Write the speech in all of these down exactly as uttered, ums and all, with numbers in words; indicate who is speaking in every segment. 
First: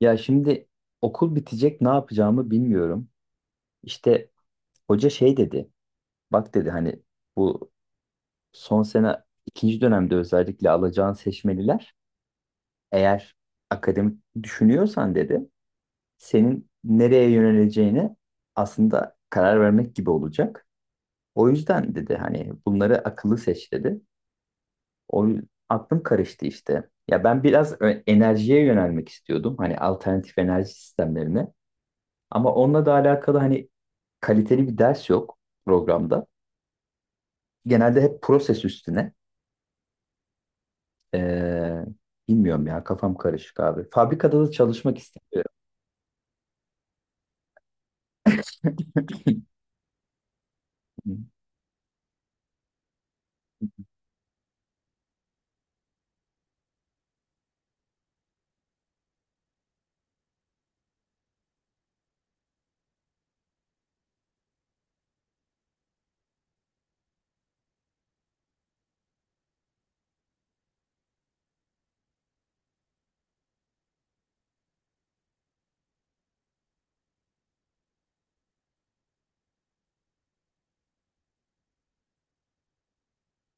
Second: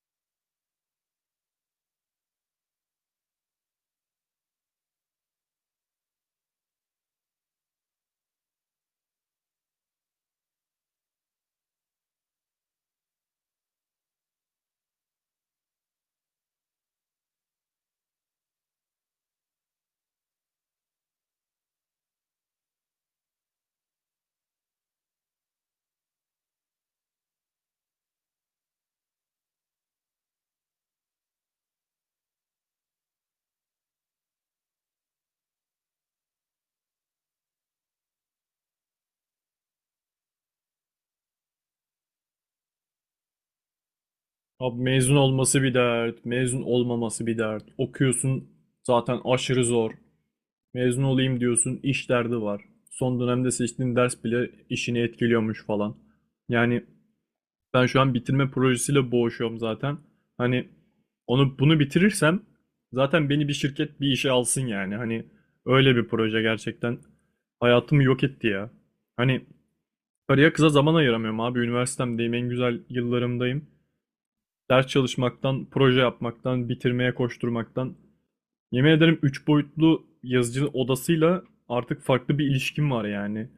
Speaker 1: Ya şimdi okul bitecek, ne yapacağımı bilmiyorum. İşte hoca şey dedi. Bak dedi, hani bu son sene ikinci dönemde özellikle alacağın seçmeliler, eğer akademik düşünüyorsan dedi, senin nereye yöneleceğine aslında karar vermek gibi olacak. O yüzden dedi, hani bunları akıllı seç dedi. O yü- aklım karıştı işte. Ya ben biraz ö- enerjiye yönelmek istiyordum. Hani alternatif enerji sistemlerine. Ama onunla da alakalı hani kaliteli bir ders yok programda. Genelde hep proses üstüne. Ee, bilmiyorum ya, kafam karışık abi. Fabrikada da
Speaker 2: Abi
Speaker 1: çalışmak
Speaker 2: mezun
Speaker 1: istemiyorum.
Speaker 2: olması bir dert, mezun olmaması bir dert. Okuyorsun zaten aşırı zor. Mezun olayım diyorsun, iş derdi var. Son dönemde seçtiğin ders bile işini etkiliyormuş falan. Yani ben şu an bitirme projesiyle boğuşuyorum zaten. Hani onu bunu bitirirsem zaten beni bir şirket bir işe alsın yani. Hani öyle bir proje gerçekten hayatımı yok etti ya. Hani karıya kıza zaman ayıramıyorum abi. Üniversitemdeyim, en güzel yıllarımdayım ders çalışmaktan, proje yapmaktan, bitirmeye koşturmaktan. Yemin ederim üç boyutlu yazıcı odasıyla artık farklı bir ilişkim var yani.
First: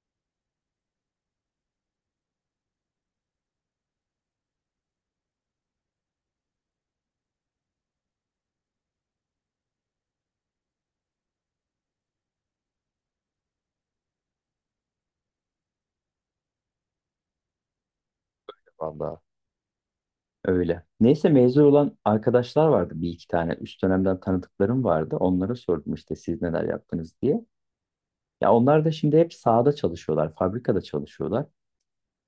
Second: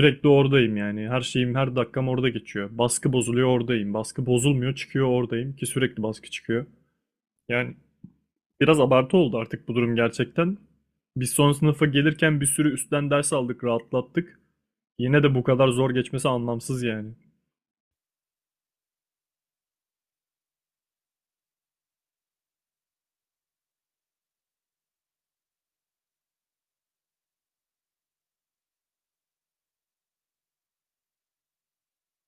Speaker 2: Sürekli oradayım yani. Her şeyim, her dakikam orada geçiyor. Baskı bozuluyor oradayım. Baskı bozulmuyor çıkıyor oradayım ki sürekli baskı çıkıyor. Yani biraz abartı oldu artık bu durum gerçekten. Biz son sınıfa gelirken bir sürü üstten ders aldık, rahatlattık. Yine de bu kadar zor geçmesi anlamsız yani.
Speaker 1: Vallahi öyle. Neyse mezun olan arkadaşlar vardı, bir iki tane. Üst dönemden tanıdıklarım vardı. Onlara sordum işte, siz neler yaptınız diye. Ya onlar da şimdi hep sahada çalışıyorlar, fabrikada çalışıyorlar.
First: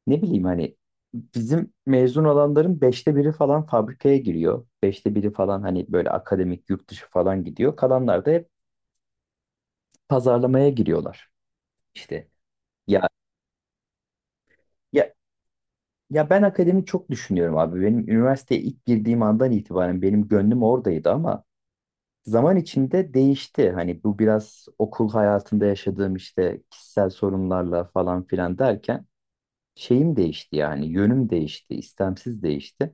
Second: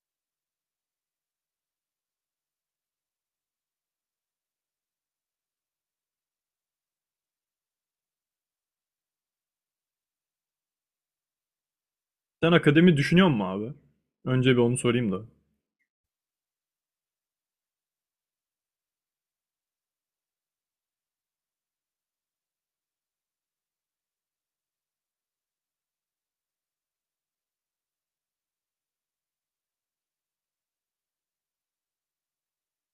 Speaker 1: Ne bileyim hani, bizim mezun olanların beşte biri falan fabrikaya giriyor. Beşte biri falan hani böyle akademik, yurt dışı falan gidiyor. Kalanlar da hep pazarlamaya giriyorlar. İşte.
Speaker 2: Sen akademi
Speaker 1: ya
Speaker 2: düşünüyor musun abi? Önce bir onu
Speaker 1: ya
Speaker 2: sorayım da.
Speaker 1: ya ben akademi çok düşünüyorum abi. Benim üniversiteye ilk girdiğim andan itibaren benim gönlüm oradaydı, ama zaman içinde değişti. Hani bu biraz okul hayatında yaşadığım işte kişisel sorunlarla falan filan derken şeyim değişti, yani yönüm değişti, istemsiz değişti.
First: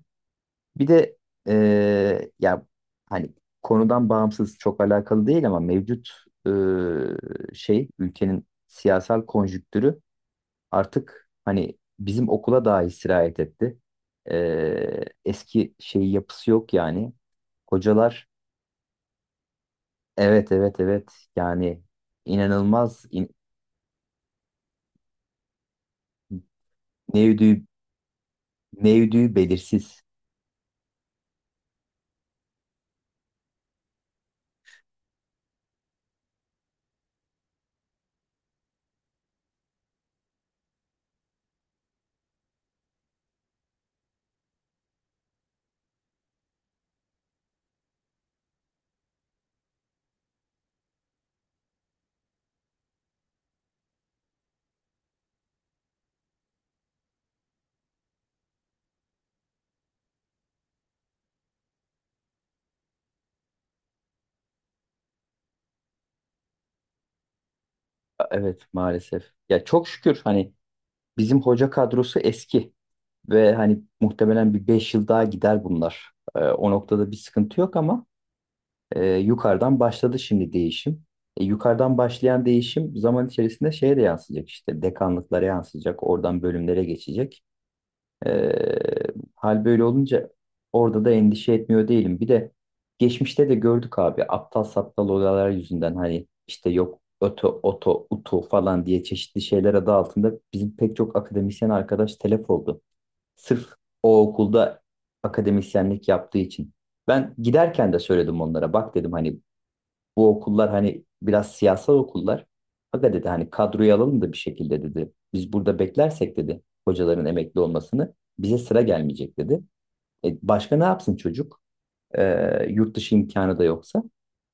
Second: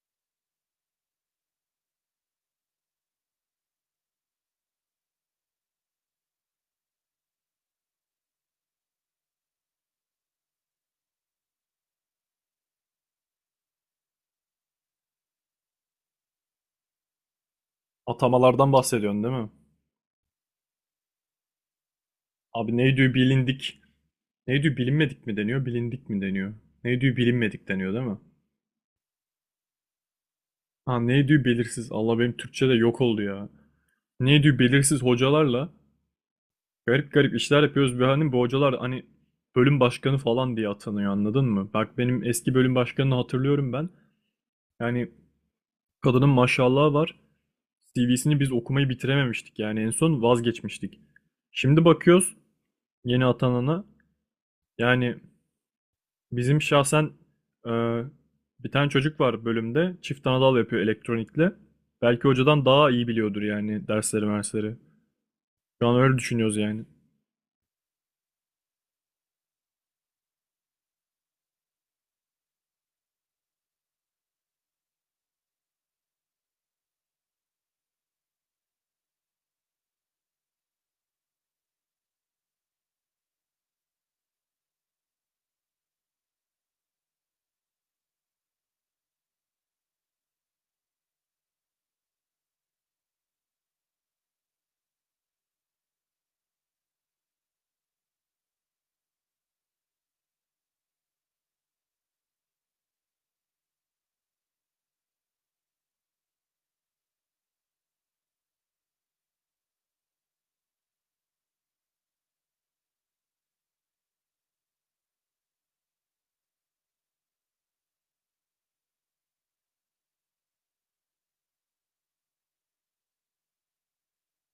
Speaker 1: Bir de eee, ya hani, konudan bağımsız çok alakalı değil ama mevcut eee, şey, ülkenin siyasal konjüktürü artık hani bizim okula daha sirayet etti. Ee, eski şey yapısı yok yani. Hocalar.
Speaker 2: Atamalardan bahsediyorsun değil mi?
Speaker 1: Evet, evet, evet. Yani
Speaker 2: Abi ne
Speaker 1: inanılmaz
Speaker 2: diyor
Speaker 1: in,
Speaker 2: bilindik. Ne diyor bilinmedik mi deniyor, bilindik mi deniyor? Ne diyor
Speaker 1: ne yürüdüğü
Speaker 2: bilinmedik deniyor değil mi?
Speaker 1: belirsiz.
Speaker 2: Ha ne diyor belirsiz. Allah benim Türkçe de yok oldu ya. Ne diyor belirsiz hocalarla garip garip işler yapıyoruz. Bir hani bu hocalar hani bölüm başkanı falan diye atanıyor anladın mı? Bak benim eski bölüm başkanını hatırlıyorum ben. Yani kadının maşallahı var. C V'sini biz okumayı bitirememiştik. Yani en son vazgeçmiştik. Şimdi bakıyoruz yeni atanana. Yani bizim şahsen e, bir tane çocuk var bölümde. Çift anadal yapıyor elektronikle. Belki hocadan daha iyi biliyordur yani dersleri mersleri. Şu an öyle düşünüyoruz yani.
Speaker 1: Evet, maalesef. Ya çok şükür hani, bizim hoca kadrosu eski ve hani muhtemelen bir beş yıl daha gider bunlar. Ee, o noktada bir sıkıntı yok ama. E, yukarıdan başladı şimdi değişim. E, yukarıdan başlayan değişim zaman içerisinde şeye de yansıyacak, işte dekanlıklara yansıyacak, oradan bölümlere geçecek. E, hal böyle olunca orada da endişe etmiyor değilim. Bir de geçmişte de gördük abi, aptal saptal olaylar yüzünden hani işte yok öto, oto, utu falan diye çeşitli şeyler adı altında bizim pek çok akademisyen arkadaş telef oldu. Sırf o okulda akademisyenlik yaptığı için. Ben giderken de söyledim onlara. Bak dedim hani, bu okullar hani biraz siyasal okullar. Aga dedi hani, kadroyu alalım da bir şekilde dedi. Biz burada beklersek dedi, hocaların emekli olmasını bize sıra gelmeyecek dedi. E, başka ne yapsın çocuk? E, yurt dışı imkanı da yoksa.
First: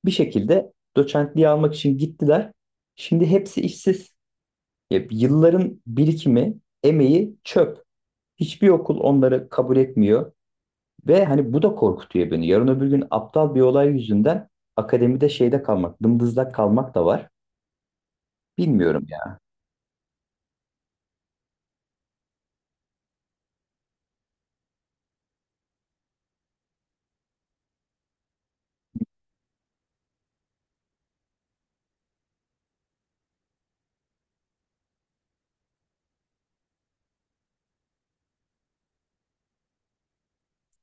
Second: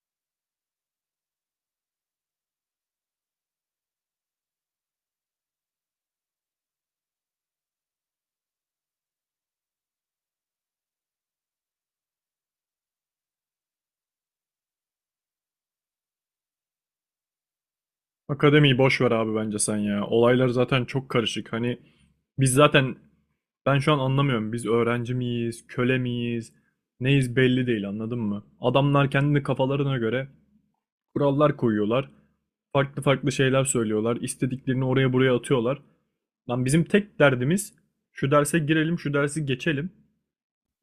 Speaker 1: Bir şekilde doçentliği almak için gittiler. Şimdi hepsi işsiz. E, yılların birikimi, emeği çöp. Hiçbir okul onları kabul etmiyor. Ve hani bu da korkutuyor beni. Yarın öbür gün aptal bir olay yüzünden akademide şeyde kalmak, dımdızlak kalmak da var.
Speaker 2: Akademiyi boş
Speaker 1: Bilmiyorum
Speaker 2: ver abi
Speaker 1: ya.
Speaker 2: bence sen ya. Olaylar zaten çok karışık. Hani biz zaten ben şu an anlamıyorum. Biz öğrenci miyiz, köle miyiz, neyiz belli değil anladın mı? Adamlar kendini kafalarına göre kurallar koyuyorlar. Farklı farklı şeyler söylüyorlar. İstediklerini oraya buraya atıyorlar. Lan bizim tek derdimiz şu derse girelim, şu dersi geçelim.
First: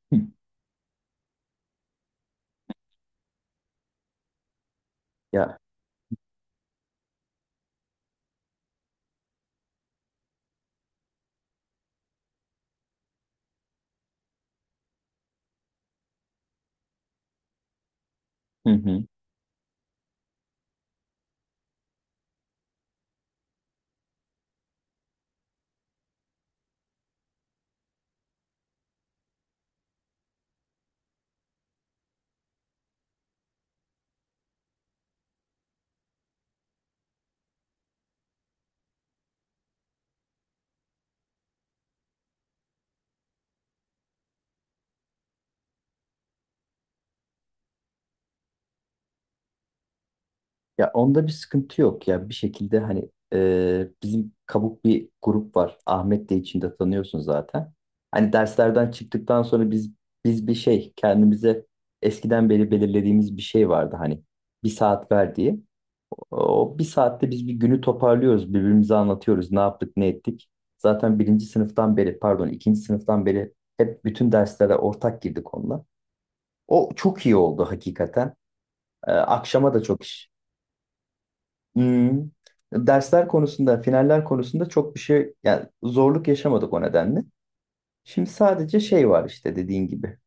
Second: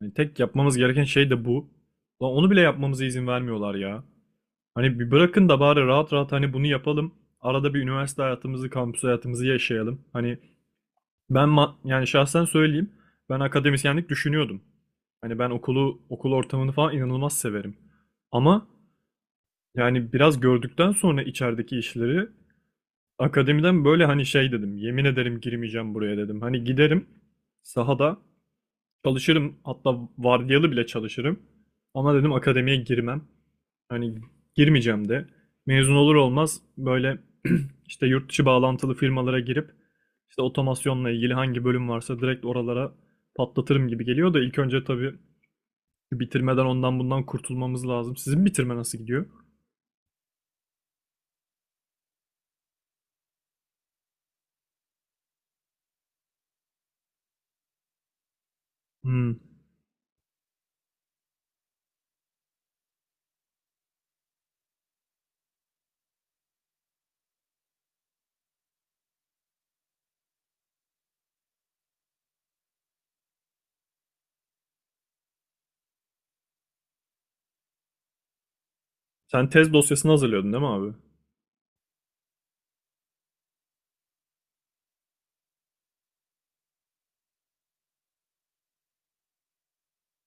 Speaker 2: Yani
Speaker 1: Hı.
Speaker 2: tek yapmamız gereken şey de bu. Lan onu bile yapmamıza izin vermiyorlar ya. Hani bir bırakın
Speaker 1: Ya,
Speaker 2: da bari rahat rahat hani bunu yapalım. Arada bir üniversite hayatımızı, kampüs hayatımızı yaşayalım. Hani ben ma- yani şahsen söyleyeyim. Ben akademisyenlik düşünüyordum. Hani ben okulu, okul ortamını falan inanılmaz severim. Ama
Speaker 1: hı hı.
Speaker 2: yani biraz gördükten sonra içerideki işleri akademiden böyle hani şey dedim. Yemin ederim girmeyeceğim buraya dedim. Hani giderim sahada çalışırım. Hatta vardiyalı bile çalışırım. Ama dedim akademiye girmem. Hani girmeyeceğim de. Mezun olur olmaz böyle işte yurt dışı bağlantılı firmalara girip işte otomasyonla ilgili hangi bölüm varsa direkt oralara patlatırım gibi geliyor da ilk önce tabii bitirmeden ondan bundan kurtulmamız lazım. Sizin bitirme nasıl gidiyor?
Speaker 1: Ya onda bir sıkıntı yok ya, bir şekilde hani e, bizim kabuk bir grup var. Ahmet de içinde, tanıyorsun zaten. Hani derslerden
Speaker 2: Hmm.
Speaker 1: çıktıktan sonra biz biz bir şey, kendimize eskiden beri belirlediğimiz bir şey vardı hani, bir saat ver diye. O bir saatte biz bir günü toparlıyoruz, birbirimize anlatıyoruz ne yaptık, ne ettik. Zaten birinci sınıftan beri, pardon ikinci sınıftan beri hep bütün derslere ortak girdik onunla. O çok iyi oldu hakikaten. Ee,
Speaker 2: Sen tez
Speaker 1: akşama da çok
Speaker 2: dosyasını
Speaker 1: iş.
Speaker 2: hazırlıyordun değil mi abi?
Speaker 1: Hmm. Dersler konusunda, finaller konusunda çok bir şey, yani zorluk yaşamadık o nedenle. Şimdi sadece şey var işte, dediğin gibi.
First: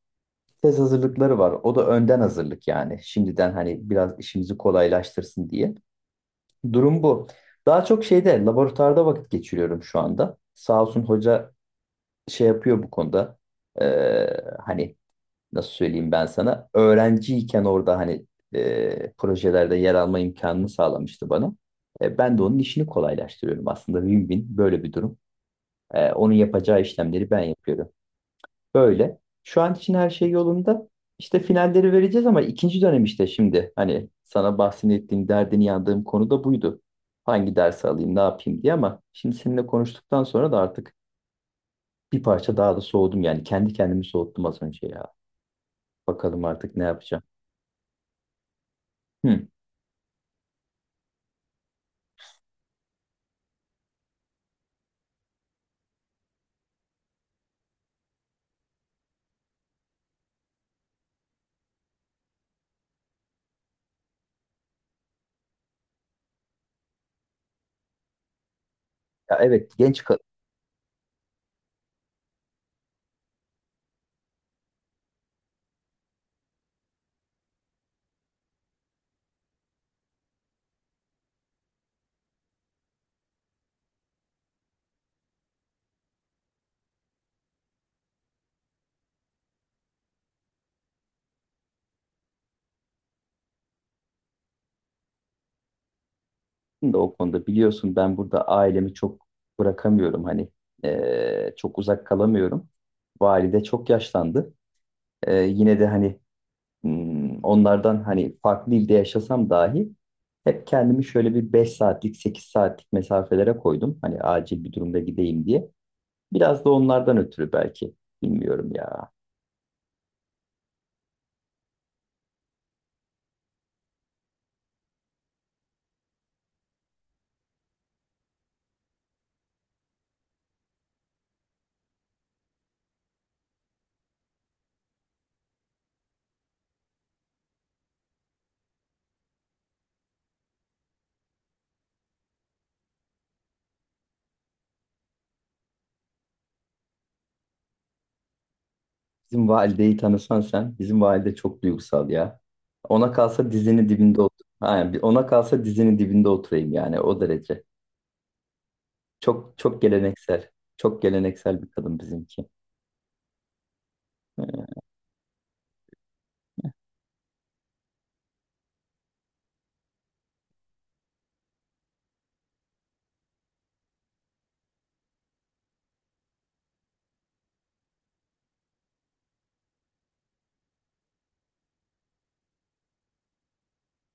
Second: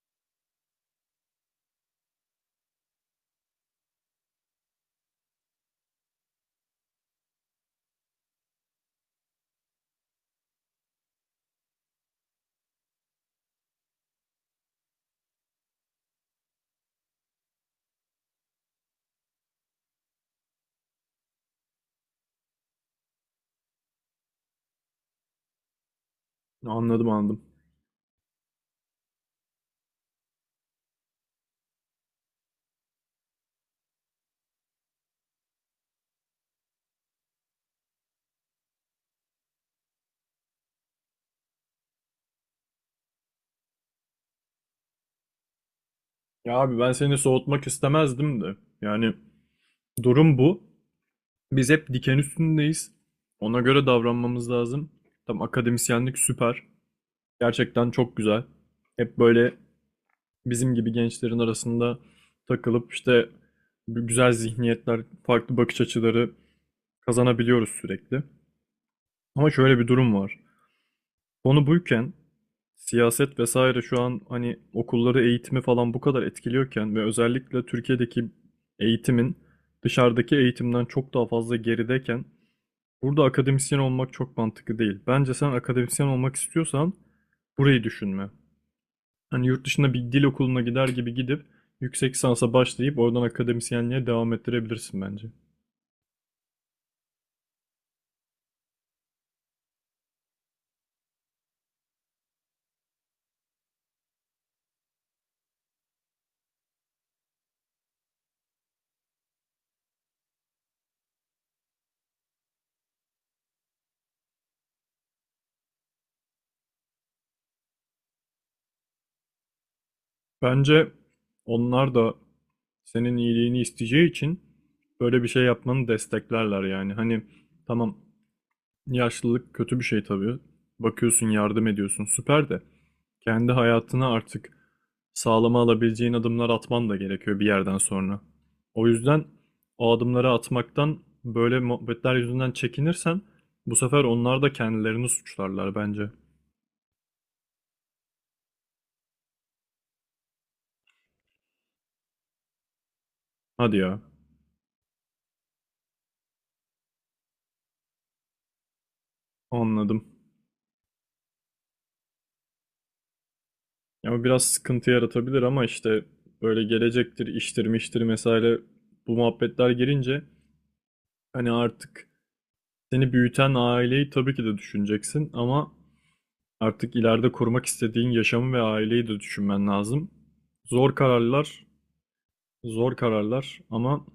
Speaker 1: Tez hazırlıkları var. O da önden hazırlık yani. Şimdiden hani biraz işimizi kolaylaştırsın diye. Durum bu. Daha çok şeyde, laboratuvarda vakit geçiriyorum şu anda. Sağ olsun hoca, şey yapıyor bu konuda. Ee, hani nasıl söyleyeyim, ben sana öğrenciyken orada hani e, projelerde yer alma imkanını sağlamıştı bana. E, ben de onun işini kolaylaştırıyorum aslında, win-win böyle bir durum. E, onun yapacağı
Speaker 2: Anladım,
Speaker 1: işlemleri ben
Speaker 2: anladım.
Speaker 1: yapıyorum. Böyle. Şu an için her şey yolunda. İşte finalleri vereceğiz, ama ikinci dönem işte şimdi hani, sana bahsettiğim derdini yandığım konu da buydu. Hangi dersi alayım, ne yapayım diye, ama şimdi seninle konuştuktan sonra da artık bir parça daha da soğudum, yani kendi kendimi soğuttum az önce ya. Bakalım
Speaker 2: Ya
Speaker 1: artık
Speaker 2: abi
Speaker 1: ne
Speaker 2: ben seni
Speaker 1: yapacağım.
Speaker 2: soğutmak istemezdim de. Yani
Speaker 1: Hı.
Speaker 2: durum bu. Biz hep diken üstündeyiz. Ona göre davranmamız lazım. Tam akademisyenlik süper. Gerçekten çok güzel. Hep böyle bizim gibi gençlerin arasında takılıp işte bu güzel zihniyetler, farklı bakış açıları kazanabiliyoruz sürekli.
Speaker 1: Ya
Speaker 2: Ama
Speaker 1: evet
Speaker 2: şöyle bir
Speaker 1: genç
Speaker 2: durum
Speaker 1: kadın,
Speaker 2: var. Onu buyken siyaset vesaire şu an hani okulları eğitimi falan bu kadar etkiliyorken ve özellikle Türkiye'deki eğitimin dışarıdaki eğitimden çok daha fazla gerideyken burada akademisyen olmak çok mantıklı değil. Bence sen akademisyen olmak istiyorsan burayı düşünme. Hani yurt dışında bir dil okuluna gider gibi gidip yüksek lisansa başlayıp oradan akademisyenliğe devam ettirebilirsin bence.
Speaker 1: da o konuda biliyorsun, ben burada ailemi çok bırakamıyorum hani. Ee, çok uzak kalamıyorum. Valide çok yaşlandı. Ee, yine de hani hmm, onlardan hani farklı ilde yaşasam dahi hep kendimi şöyle bir beş saatlik, sekiz saatlik mesafelere koydum. Hani acil bir durumda gideyim diye. Biraz da onlardan ötürü belki, bilmiyorum ya.
Speaker 2: Bence onlar da senin iyiliğini isteyeceği için böyle bir şey yapmanı desteklerler yani. Hani tamam yaşlılık kötü bir şey tabii. Bakıyorsun, yardım ediyorsun, süper de kendi hayatını artık sağlama alabileceğin adımlar atman da gerekiyor bir yerden sonra. O yüzden o adımları atmaktan böyle muhabbetler yüzünden çekinirsen bu sefer onlar da kendilerini suçlarlar bence.
Speaker 1: Bizim valideyi tanısan sen. Bizim valide çok duygusal ya. Ona kalsa
Speaker 2: Hadi
Speaker 1: dizinin
Speaker 2: ya,
Speaker 1: dibinde otur. Aynen. bir- Ona kalsa dizinin dibinde oturayım, yani o derece. Çok çok
Speaker 2: anladım.
Speaker 1: geleneksel. Çok geleneksel bir kadın bizimki.
Speaker 2: Ya o biraz sıkıntı yaratabilir ama işte böyle gelecektir, iştir, miştir mesela bu muhabbetler girince hani artık seni büyüten aileyi tabii ki de düşüneceksin ama artık ileride kurmak istediğin yaşamı ve aileyi de düşünmen lazım. Zor kararlar, zor kararlar ama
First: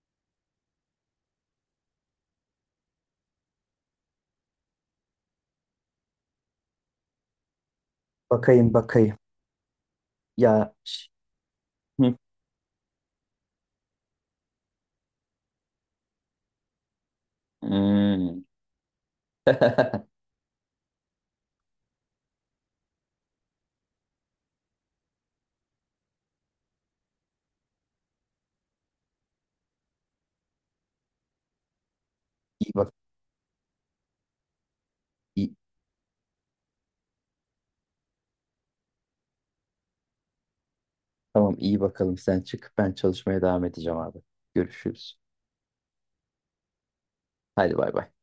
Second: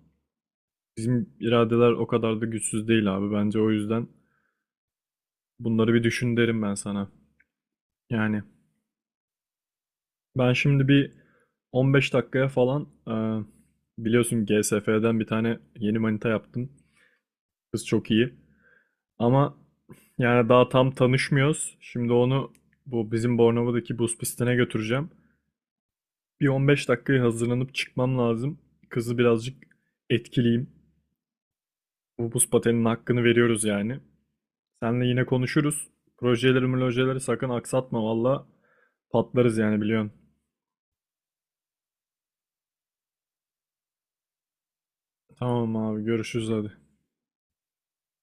Speaker 2: bizim iradeler o kadar da güçsüz değil abi. Bence o yüzden bunları bir düşün derim ben sana. Yani
Speaker 1: Bakayım bakayım.
Speaker 2: ben
Speaker 1: Ya
Speaker 2: şimdi
Speaker 1: ş-
Speaker 2: bir on beş
Speaker 1: Hı.
Speaker 2: dakikaya falan e, biliyorsun G S F'den bir tane yeni manita yaptım. Kız çok iyi.
Speaker 1: Hmm.
Speaker 2: Ama yani daha tam tanışmıyoruz. Şimdi onu bu bizim Bornova'daki buz pistine götüreceğim. Bir on beş dakikaya hazırlanıp çıkmam lazım. Kızı birazcık etkileyim. Bu buz
Speaker 1: İyi
Speaker 2: pateninin
Speaker 1: bak.
Speaker 2: hakkını veriyoruz yani. Seninle yine
Speaker 1: iyi-
Speaker 2: konuşuruz. Projeleri projeleri sakın aksatma valla. Patlarız yani biliyorsun.
Speaker 1: Tamam, iyi bakalım, sen çık. Ben çalışmaya devam edeceğim abi. Görüşürüz.
Speaker 2: Tamam abi görüşürüz hadi.
Speaker 1: Hadi bay bay.